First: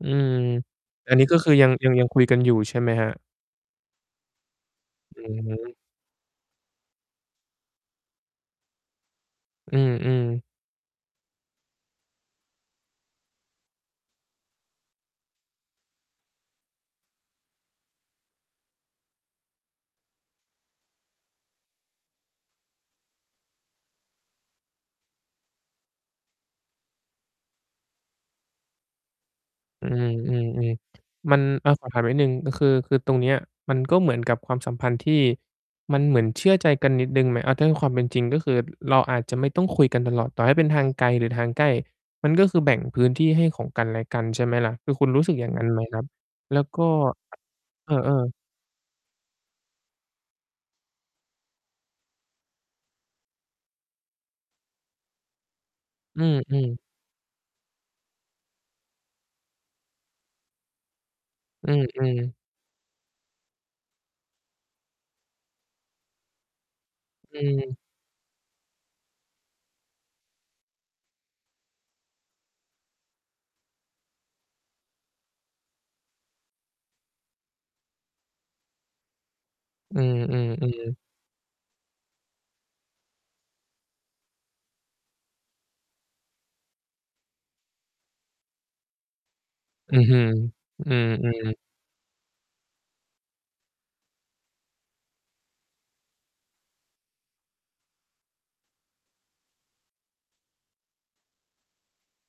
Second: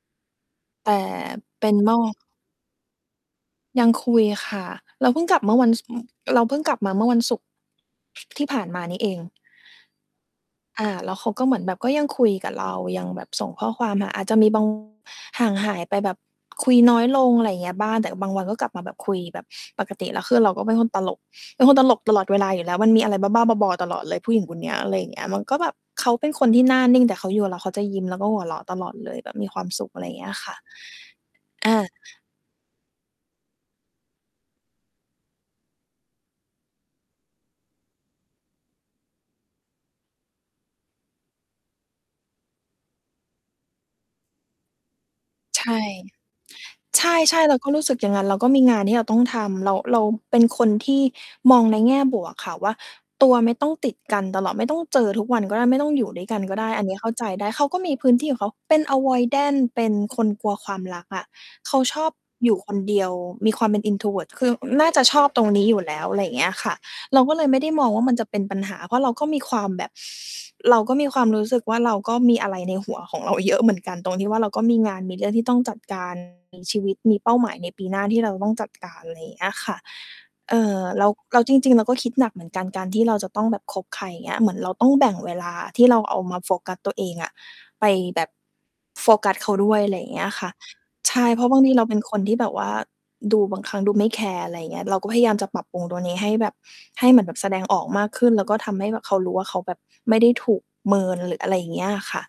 อืม แต่ อันนี้ก็คือเยปัง ็นยันง อยังก คุยกันอยู่ ใช่ไหมครับ? ยังคุยค่ะ เราอเพืิ่งกลัอบฮเมื่อวัน ึ ศ เราเพิ่งกลับมาเมื่อวันศุกร์ ที่ผ่านมานี่เอง อือ ๆ อา แล้วเขาก็เหมือนแบบ ก็ยังคุยกับเรา ยังแบบส่งข้อความหา อาจจะมี บาง ห่างหายไป แบบคุยน้อยลง อะไรเงี้ยบ้าง แต่บางวันก็กลับมาแบบคุยแบบปกติ แล้วคือเราก็เป็นคนตลก เป็นคนตลกตลอดเวลาอยู่แล้ว มันมีอะไรบ้า ๆ บอ ๆ ตลอดเลย ผู้หญิงคนเนี้ย อะไรอย่างเงี้ย มันก็แบบ เขาเป็นคนที่หน้านิ่ง แต่เขาอยู่กับเรา เขาจะยิ้มแล้วก็หัวเราะตลอดเลย แบบมีความสอืุข อะไรเงี้ยค่ะ ม ๆ ๆ มัน ออะ สา อบถามนิดหนึ่ง ก็คือ คือตรงเนี้ย มันก็เหมือนกับความสัมพันธ์ที่ มันเหมือนเชื่อใจกันนิดหนึ่งไหม? อา ถ้าในความเป็นจริงก็คือ ร เราอาจจะไม่ต้องคุยกันตลอด ต่อให้เป็นทางไกลหรือทางใกล้ มันก็คือแบ่งพื้นที่ให้ ของกันและกัน ใช่ไหมล่ะ? คือคุณรู้สึกอย่างงใั้ชนไหม่ ครับ? แล้วก็ ใช่ ๆ เราก็รู้เอสึกอย่าอ งงั้น เๆ ราก็มีงานที่เราต้องทำ แล้วเราเป็นคนที่มองในแง่บวกค่ะว่า ตัวไม่ต้องติดกันตลอด ไม่ต้องเจอทุกวันก็ได้ ไม่ต้องอยู่อดื้วยกันก็ไดม ้ ๆ อันเนี้ยเข้าใจได้ เขาก็มีพื้นที่ของเขา เป็น Avoidant เป็นคนกลัวความรักอะ อืเขาชอบอ ๆ อยู่คนเดียว มีความเป็น Introvert คือน่า จะชอบตรงนี้อยู่แล้ว อะไรเงี้ยค่ะ เรากอ็เลยไม่ได้ืม มองว่า มันจะเป็นปัญหา เพราะเราก็มีความแบบ เราก็มีความรู้สึกว่า เราก็มีอะไรในหัวของเรา เยอะ เหมือนกัน ตรงที่ว่า เราก็มีงาน มีเรื่องที่ต้องจัด การ มี ชีวิต มีเป้าหมายในปีหน้าที่เราจะต้องจัดการ ไรเงี้ยค่ะ อือ เอๆ ่อือ อ แล้ว แล้วจริง ๆ เราก็คิดหนักเหมือนกัน การที่เราจะต้องแบบคบใคร เงี้ย เหมือนเราต้องแบ่งเวลาที่เราเอามาโฟกัสตัวเองอะ ไปแบบ โฟกัสเขาด้วย อืไรอฮเึ งี้ยค่ะ อืใช่ เพรอ าะๆ บางทีเราเป็นคนที่แบบว่าดู บางครั้งดูไม่แคร์ อะไรเงี้ย เราก็พยายามจะปรับปรุงตรงนี้ให้แบบ ให้เหมือนแบบแสดงออกมากขึ้น แล้วก็ทำให้แบบเขารู้ว่า เขาแบบไม่ได้ถูกเมินหรืออะไรอย่างเงี้ยค่ะ